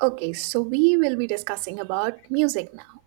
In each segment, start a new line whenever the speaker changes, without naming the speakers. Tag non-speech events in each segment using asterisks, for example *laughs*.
Okay, so we will be discussing about music now.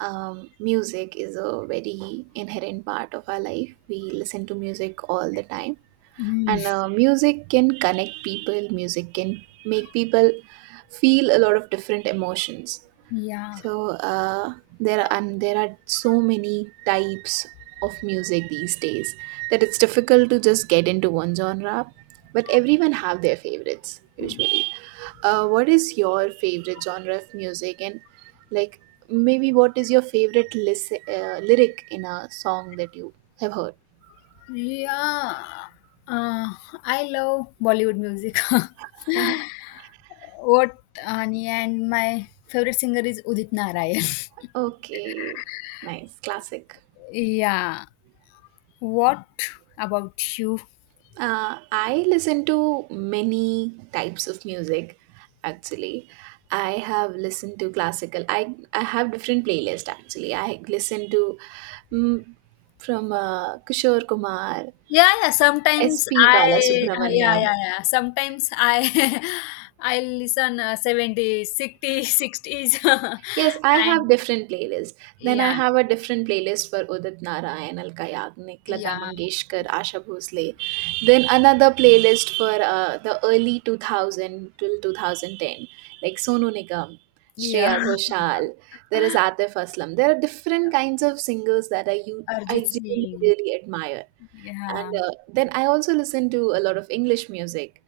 Music is a very inherent part of our life. We listen to music all the time,
Mm,
and music can connect people. Music can make people feel a lot of different emotions.
yeah,
So there are so many types of music these days that it's difficult to just get into one genre. But everyone have their favorites usually. What is your favorite genre of music, and like, maybe what is your favorite lyric in a song that you have heard?
yeah. Uh, I love Bollywood music. *laughs*
*laughs*
What Ani and my favorite singer is Udit Narayan.
Okay, nice classic.
*laughs* Yeah. What about you?
I listen to many types of music actually. I have listened to classical. I have different playlists actually. I listen to mm, from Kishore Kumar,
Yeah, yeah. Sometimes
S.P.
I, yeah,
Balasubramaniam.
yeah, yeah. Sometimes I, *laughs* I listen 70s, *laughs*
Yes, I
and
have different playlists. Then I
yeah,
have a different playlist for Udit Narayan, Alka Yagnik, Lata
yeah,
Mangeshkar, Asha Bhosle. Then another playlist for the early 2000 till 2010, like Sonu Nigam,
yeah.
Shreya Ghoshal. There is Atif Aslam. There are different kinds of singers that I you
*laughs* Arjit
I really
Singh.
really admire.
Yeah,
And then I also listen to a lot of English music.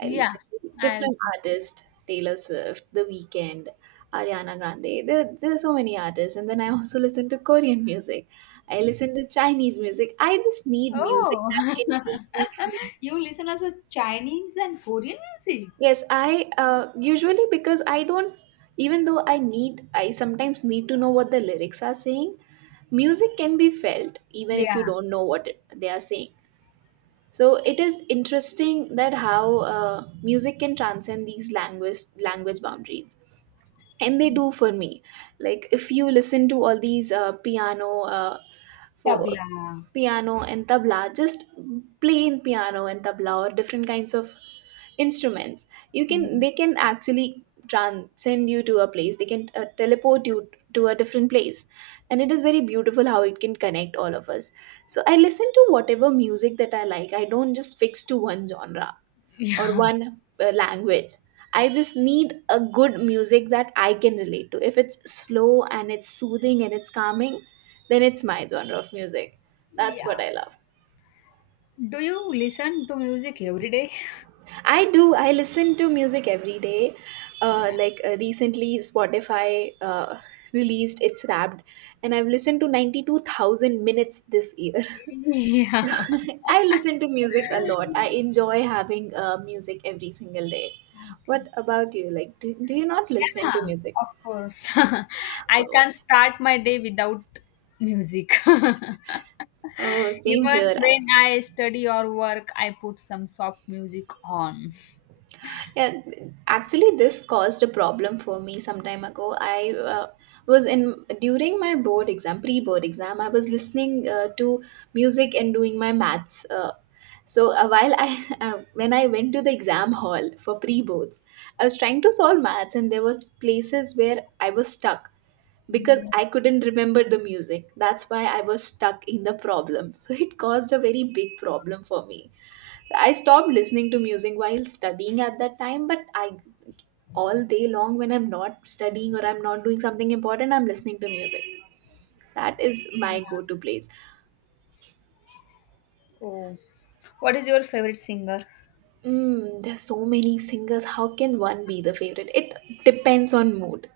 I
yeah.
listen to
I'll
different
see.
artists, Taylor Swift, The Weeknd, Ariana Grande. There are so many artists. And then I also *laughs* listen to Korean music. I listen to Chinese music. I just need music that
Oh,
can make
*laughs*
me feel.
you listen also Chinese and Korean music?
Yes, I usually because I don't, even though I sometimes need to know what the lyrics are saying. Music can be felt even if you
Yeah,
don't know what they are saying. So it is interesting that how music can transcend these language boundaries. And they do for me, like if you listen to all these for
tabla. *laughs*
piano and tabla, just plain piano and tabla or different kinds of instruments. You can
Yeah.
They can actually transcend you to a place. They can teleport you to a different place, and it is very beautiful how it can connect all of us. So I listen to whatever music that I like. I don't just fix to one genre or
Yeah.
one language. I just need a good music that I can relate to. If it's slow and it's soothing and it's calming, then it's my genre of music. That's
Yeah.
what I love.
Do you listen to music every day?
I do. I listen to music every day.
Yeah.
Recently, Spotify released its Wrapped, and I've listened to 92,000 minutes this year. *laughs*
*laughs* Yeah.
*laughs* I listen to music a lot. I enjoy having music every single day.
Okay.
What about you? Like, do you not listen to
Yeah,
music?
of course. *laughs* I
Oh,
can't start my day without music. *laughs*
oh, same
Even
here.
when I study or work, I put some soft music on.
Yeah, actually, this caused a problem for me some time ago. I was in during my board exam, pre-board exam. I was listening to music and doing my maths. So while I *laughs* When I went to the exam hall for pre-boards, I was trying to solve maths, and there was places where I was stuck because
Yeah.
I couldn't remember the music. That's why I was stuck in the problem. So it caused a very big problem for me. I stopped listening to music while studying at that time, but I, all day long when I'm not studying or I'm not doing something important, I'm listening to music. That is my go-to place.
Oh, what is your favorite singer?
There's so many singers. How can one be the favorite? It depends on mood.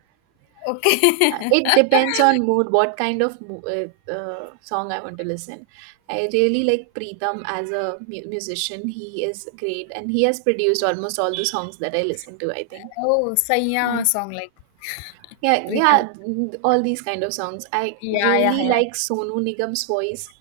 Okay.
It
*laughs*
depends on mood, what kind of song I want to listen. I really like Preetham as a musician. He is great and he has produced almost all the songs that I listen to, I think.
Oh, Saiya song like
Yeah,
Pritam.
yeah, mm, all these kind of songs. I
Yeah, yeah,
really
yeah.
like Sonu Nigam's voice.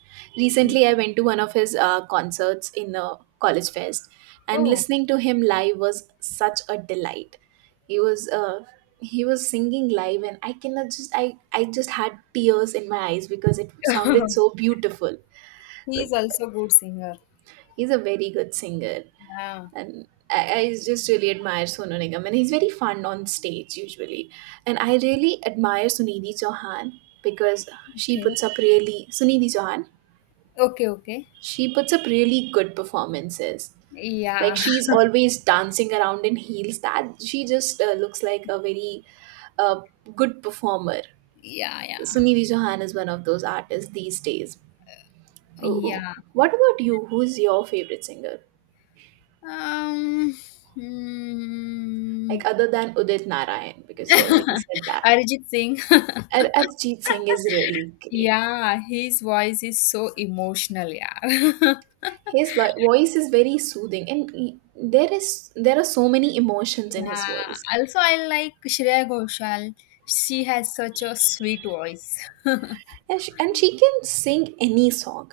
Yeah.
Recently, I went to one of his concerts in a college fest, and
Oh,
listening to him live was such a delight. He was uh, he was singing live, and I cannot just I just had tears in my eyes because it sounded
*laughs*
so beautiful.
he is
Like,
also good singer.
he's a very good singer
Yeah.
and I just really admire Sonu Nigam, and he's very fun on stage usually. And I really admire Sunidhi Chauhan, because she
Okay.
puts up really Sunidhi Chauhan.
Okay. Okay.
She puts up really good performances. Like
Yeah.
she's
*laughs*
always dancing around in heels. That she just looks like a very uh, good performer.
Yeah. Yeah.
Sunidhi Chauhan is one of those artists these days. Uh,
Yeah.
What about you? Who's your favorite singer?
Um. Hmm.
Like other than Udit Narayan, because you already said that.
Arijit Singh.
Arjit Singh is really
*laughs*
great.
Yeah, his voice is so emotional. Yeah. *laughs*
His voice is very soothing, and there are so many emotions in his
Yeah.
voice,
Also, I like Shreya Ghoshal. She has such a sweet voice. *laughs*
and she can sing any song.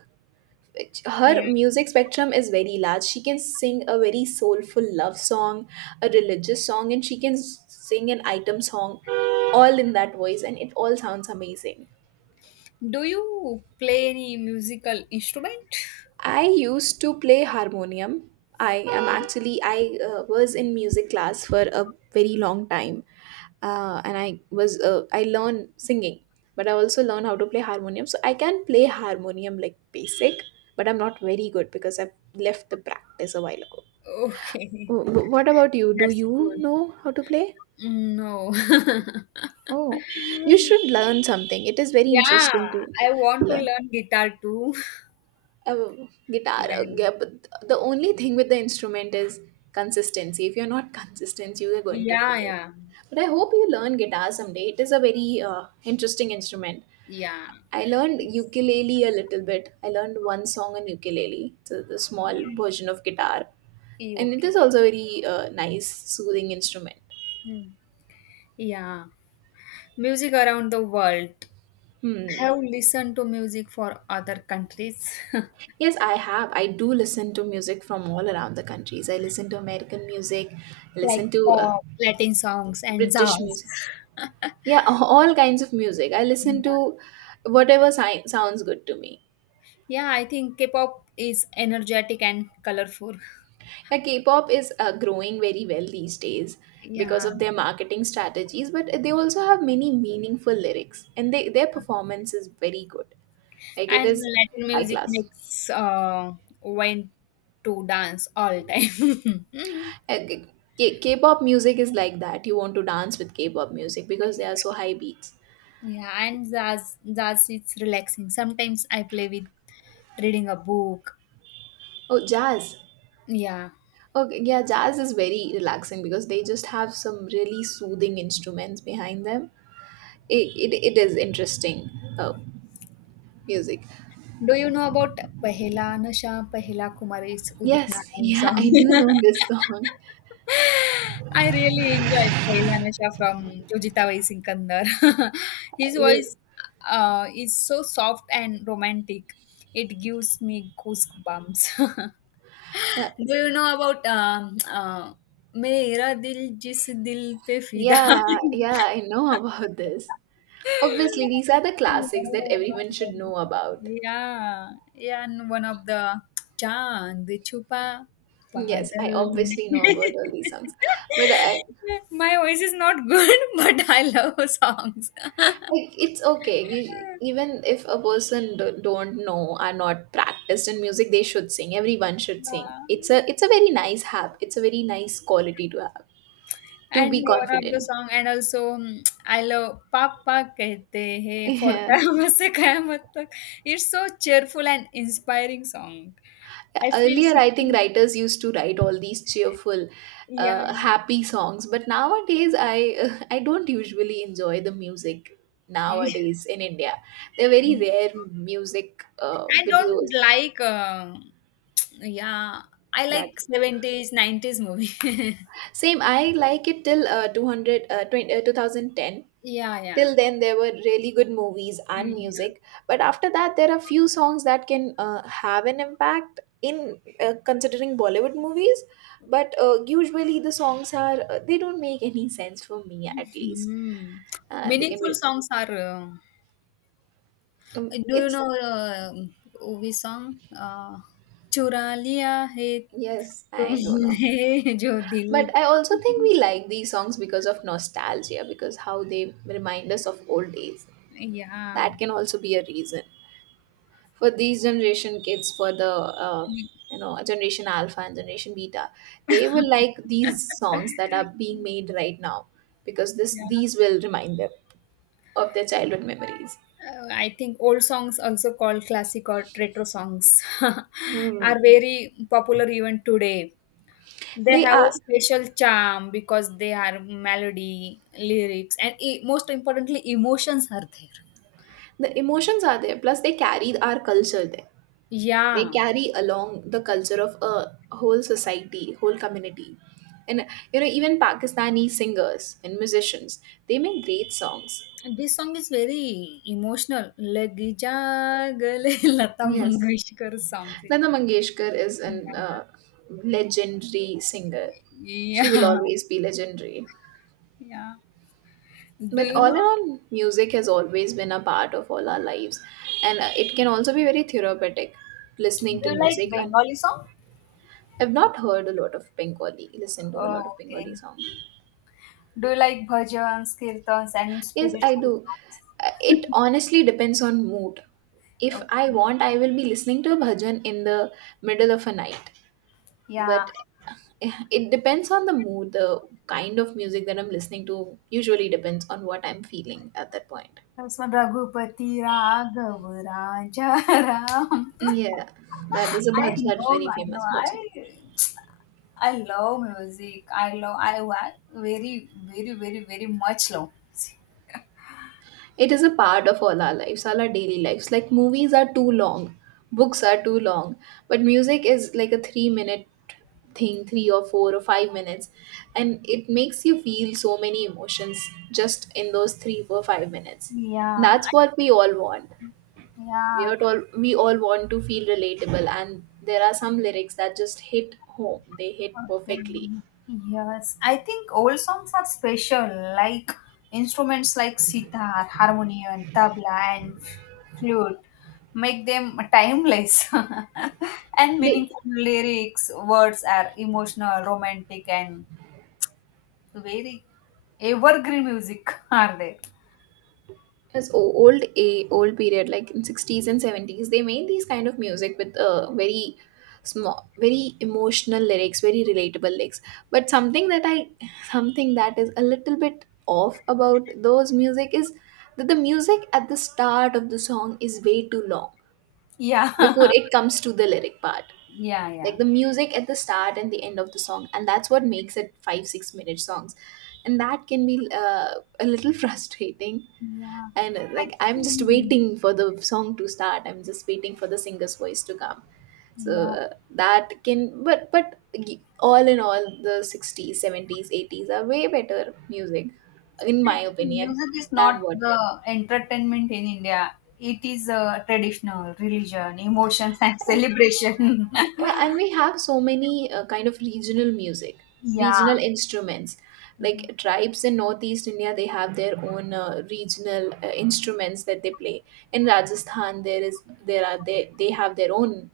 Which- Her
Yeah.
music spectrum is very large. She can sing a very soulful love song, a religious song, and she can sing an item song, all in that voice, and it all sounds amazing.
Do you play any musical instrument?
I used to play harmonium. I am actually I was in music class for a very long time, and I was I learn singing, but I also learn how to play harmonium. So I can play harmonium like basic, but I'm not very good because I've left the practice a while ago.
Okay.
What about you? Do
That's
you
cool.
know how to play?
No. *laughs*
Oh, you should learn something. It is very
Yeah,
interesting to
I want to
learn.
learn guitar too.
A
*laughs*
guitar.
Yeah.
Yeah, but the only thing with the instrument is consistency. If you're not consistent, you are going to
Yeah,
forget.
yeah.
But I hope you learn guitar someday. It is a very interesting instrument.
Yeah.
I learned
It's
ukulele a little bit. I learned one song on ukulele. It's a, the small
yeah.
version of guitar. And it
Okay.
is also a very nice, soothing instrument.
Hmm. Yeah. Music around the world.
Hmm.
I have listened to music for other countries. *laughs*
Yes, I have. I do listen to music from all around the countries. I listen to American music, I
Like
listen to
pop, Latin songs, and
British music.
jazz. *laughs*
Yeah, *laughs* all kinds of music. I listen to whatever sounds good to me.
Yeah, I think K-pop is energetic and colorful.
Yeah, K-pop is growing very well these days because
Yeah,
of their marketing strategies, but they also have many meaningful lyrics, and they their performance is very good. Like it
and
is
Latin
high
music
class.
makes when to dance all time. *laughs*
Uh, K- K-pop music is like that. You want to dance with K-pop music because they are so high beats.
Yeah, and jazz it's relaxing. Sometimes I play with reading a book.
Oh, jazz.
Yeah,
Oh, yeah, jazz is very relaxing because they just have some really soothing instruments behind them. It is interesting. Oh, music.
do you know about Pehla Nasha Pehla Kumari's Udit
Yes. *laughs*
Narayan
Yeah, I
song?
do know
*laughs*
this song.
I really enjoyed Pehla Nasha from Jojita Vai Sikandar. *laughs* His
It is.
voice is so soft and romantic. It gives me goosebumps. *laughs*
Yeah,
Do you know about मेरा दिल जिस दिल पे फिदा
yeah. Yeah, I know about this. Obviously
*laughs*
these are the classics that everyone should know about.
yeah, yeah, and one of the चांद छुपा
Yes, I
बादल
obviously know
*laughs*
about all these songs, but i,
my voice is not good *laughs* but I love songs *laughs*
I. It's okay, you, even if a person don't know are not practiced in music, they should sing. Everyone should sing.
yeah.
It's a, it's a very nice hab it's a very nice quality to have, to
And
be
one of the
confident.
song, and also I love "Papa Kehte
*laughs*
Hai" for *laughs*
Yeah,
Qayamat Se Qayamat Tak. It's so cheerful and inspiring song. I feel
earlier I think
singing.
writers used to write all these cheerful
Yeah,
happy songs, but nowadays I *laughs* I don't usually enjoy the music
*laughs*
nowadays in India. They're very rare music
I don't
videos
like. Yeah, I
that,
like seventies, nineties movie. *laughs*
same. I like it till 2010.
Yeah, yeah,
Till then there were really good movies and
yeah.
music, but after that there are few songs that can have an impact in considering Bollywood movies. But usually the songs are they don't make any *laughs* sense for me at least.
Hmm.
They can
Meaningful
be
songs are. Do you
it's
know Ovi song? चुरा लिया है
Yes, I don't know,
तुमने जो दिल
but I also think we like these songs because of nostalgia, because how they remind us of old days.
*laughs* yeah,
That can also be a reason. For these generation kids, for the uh, you know, generation alpha and generation beta, they will like these songs that are being made right now, because this
yeah.
these will remind them of their childhood memories.
I think old songs also called classic or retro songs *laughs*
Hmm.
are very popular even today. They
they
have a
are
special charm because they are melody lyrics and most importantly emotions are there.
the emotions are there, plus they carry our culture there. They
Yeah.
carry along the culture of a whole society, whole community. And you know, even Pakistani singers and musicians, they make great songs.
And this song is very emotional. Lagi jagale *laughs* Lata
Yes.
Mangeshkar something.
Lata Mangeshkar is an
Yeah,
legendary singer. She will
*laughs*
always be legendary.
yeah. Yeah. Do
But
you
all in
know?
all, music has always been a part of all our lives, and it can also be very therapeutic.
Do
Listening to
you like
music, and
Bengali song?
I've not heard a lot of Bengali. Listen to a
Oh,
lot of
okay.
Bengali songs.
Do you like bhajans, kirtans, and
Yes, I
spiritual
do.
songs?
It honestly depends on mood. If I
Okay.
want, I will be listening to a bhajan in the middle of a night,
Yeah.
but *laughs* it depends on the mood. The kind of music that I'm listening to usually depends on what I'm feeling at that point.
उसमें रघुपति राघव राजा Ram
Yeah,
I
that's
know,
very
I know.
famous bhajan.
I love music. I love. Very, very, very, very much love music.
It is a part of all our lives, all our daily lives. Like, movies are too long, books are too long, but music is like a 3-minute thing, 3 or 4 or 5 minutes, and it makes you feel so many emotions just in those 3 or 5 minutes.
Yeah,
That's what we all want. we
yeah.
are all we all want to feel relatable, and there are some lyrics that just hit home. They hit
Okay.
perfectly.
Yes, I think old songs are special, like instruments like sitar, harmonium, tabla, and flute make them timeless *laughs* and
They,
meaningful lyrics. Words are emotional, romantic, and very evergreen music, *laughs* are they?
as old period, like in 60s and 70s, they made these kind of music with very small, very emotional lyrics, very relatable lyrics. But something that is a little bit off about those music is that the music at the start of the song is way too long before
Yeah, *laughs*
it comes to the lyric part.
yeah,
Like
yeah,
the music at the start and the end of the song, and that's what makes it 5 6 minute songs, and that can be a little *laughs* frustrating.
yeah.
And
I
like, I'm just
think,
waiting for the song to start, I'm just waiting for the singer's voice to come. So
yeah.
that can, all in all, the 60s, 70s, 80s are way better music in
I
my
think
opinion
music is
than
not
what.
the entertainment in India. It is traditional, religion, emotions, and celebration.
Yeah, and we have so many, kind of regional music,
*laughs* Yeah.
regional instruments.
Mhm.
Like tribes in Northeast India, they have their own regional instruments that they play. In Rajasthan, there is there are they have their own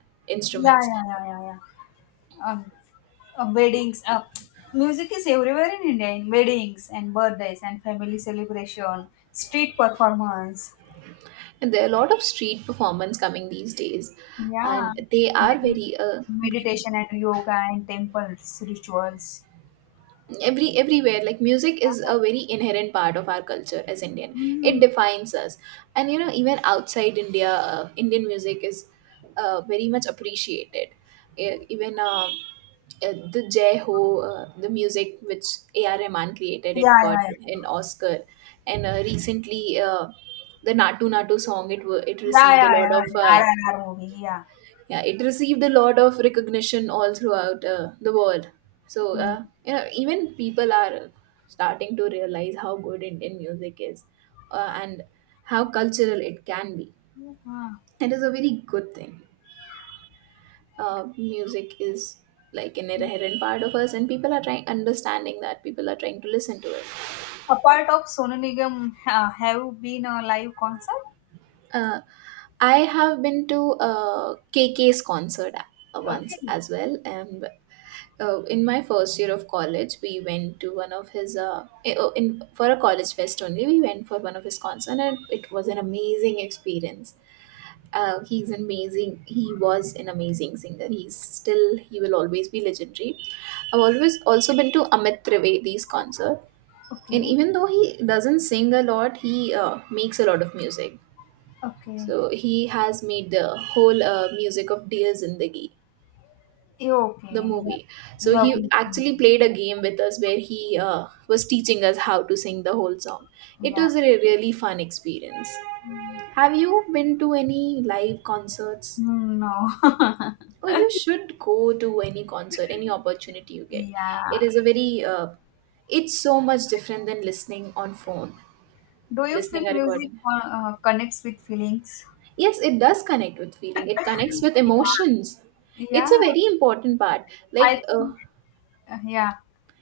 Yeah,
instruments,
yeah, yeah, yeah, yeah. Um, weddings. Music is everywhere in India in weddings and birthdays and family celebration, street performance.
and there are a lot of street performance coming these days,
Yeah.
and they are
Med-
very,
meditation and yoga and temples, rituals.
everywhere. Like music is a very inherent part of our culture as Indian. It
Mm.
defines us. And you know, even outside India, Indian music is very much appreciated. Even, the Jai Ho, the music which ar rahman created,
Yeah,
it got
yeah, yeah.
an Oscar. And recently, uh, the natu natu song, it
Yeah,
received
yeah,
a lot
yeah.
of,
RRR movie. Yeah.
yeah, it received a lot of recognition all throughout, the world. So
Mhm.
you know, even people are starting to realize how good Indian music is, and how cultural it can be.
Ah.
It is a very good thing. Music is like an inherent part of us, and people are trying understanding that, people are trying to listen to it.
A part of Sonu Nigam have been a live concert.
uh, I have been to a KK's concert,
Okay,
once as well. And in my first year of college, we went to one of his, in for a college fest only, we went for one of his concerts, and it was an amazing experience. He's amazing. He was an amazing singer. He will always be legendary. I've always also been to Amit Trivedi's concert, and
okay,
even though he doesn't sing a lot, he makes a lot of music.
okay.
So he has made the whole, music of Dear Zindagi,
Yeah, okay.
the
Yeah.
movie. So he
Lovely.
actually played a game with us where he was teaching us how to sing the whole song. It
Yeah.
was a really fun experience.
Mm,
Have you been to any live concerts?
No. *laughs*
Oh, you should go to any concert, any opportunity you get. It
Yeah.
is a very, it's so much different than listening on phone,
Do you feel
listening a
music
recording.
connects with feelings?
Yes, it does connect with feeling. It connects with emotions. It's a
Yeah.
very important part.
I
Like
think. Yeah.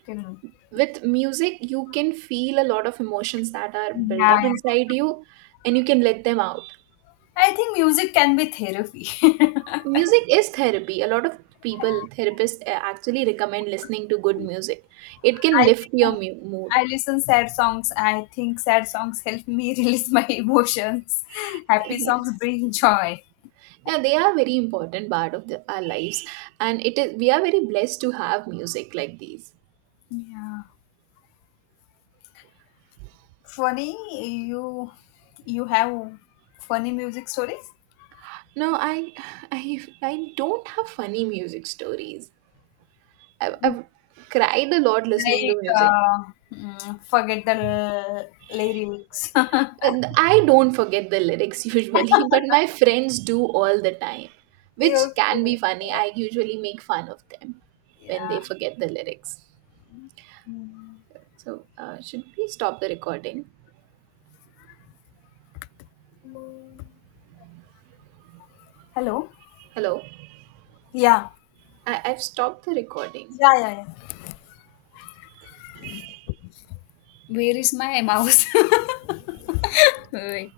Tell me.
with music, you can feel a lot of emotions that are
Yeah,
built up
yeah.
inside you, and you can let them out.
I think music can be therapy. *laughs*
Music is therapy. A lot of people, therapists, actually recommend listening to good music. It can
I
lift your
listen, I
mood.
listen sad songs. I think sad songs help me *laughs* release my emotions.
*laughs*
Happy
Yeah,
songs bring joy.
they are very important part of our lives, and it is we are very blessed to have music like these.
Yeah. Funny, you you have funny music stories
No, I *sighs* I don't have funny music stories. I've cried a lot listening to
like
music.
forget the lyrics. *laughs* Okay.
And I don't forget the lyrics *laughs* usually, but my friends do all the time, which can be funny. I usually make fun of them when
Yeah.
they forget the lyrics. So, should we stop the recording?
Hello.
Hello?
Yeah.
I've stopped the recording.
Yeah. Yeah. Yeah. Where is my mouse? *laughs* Wait.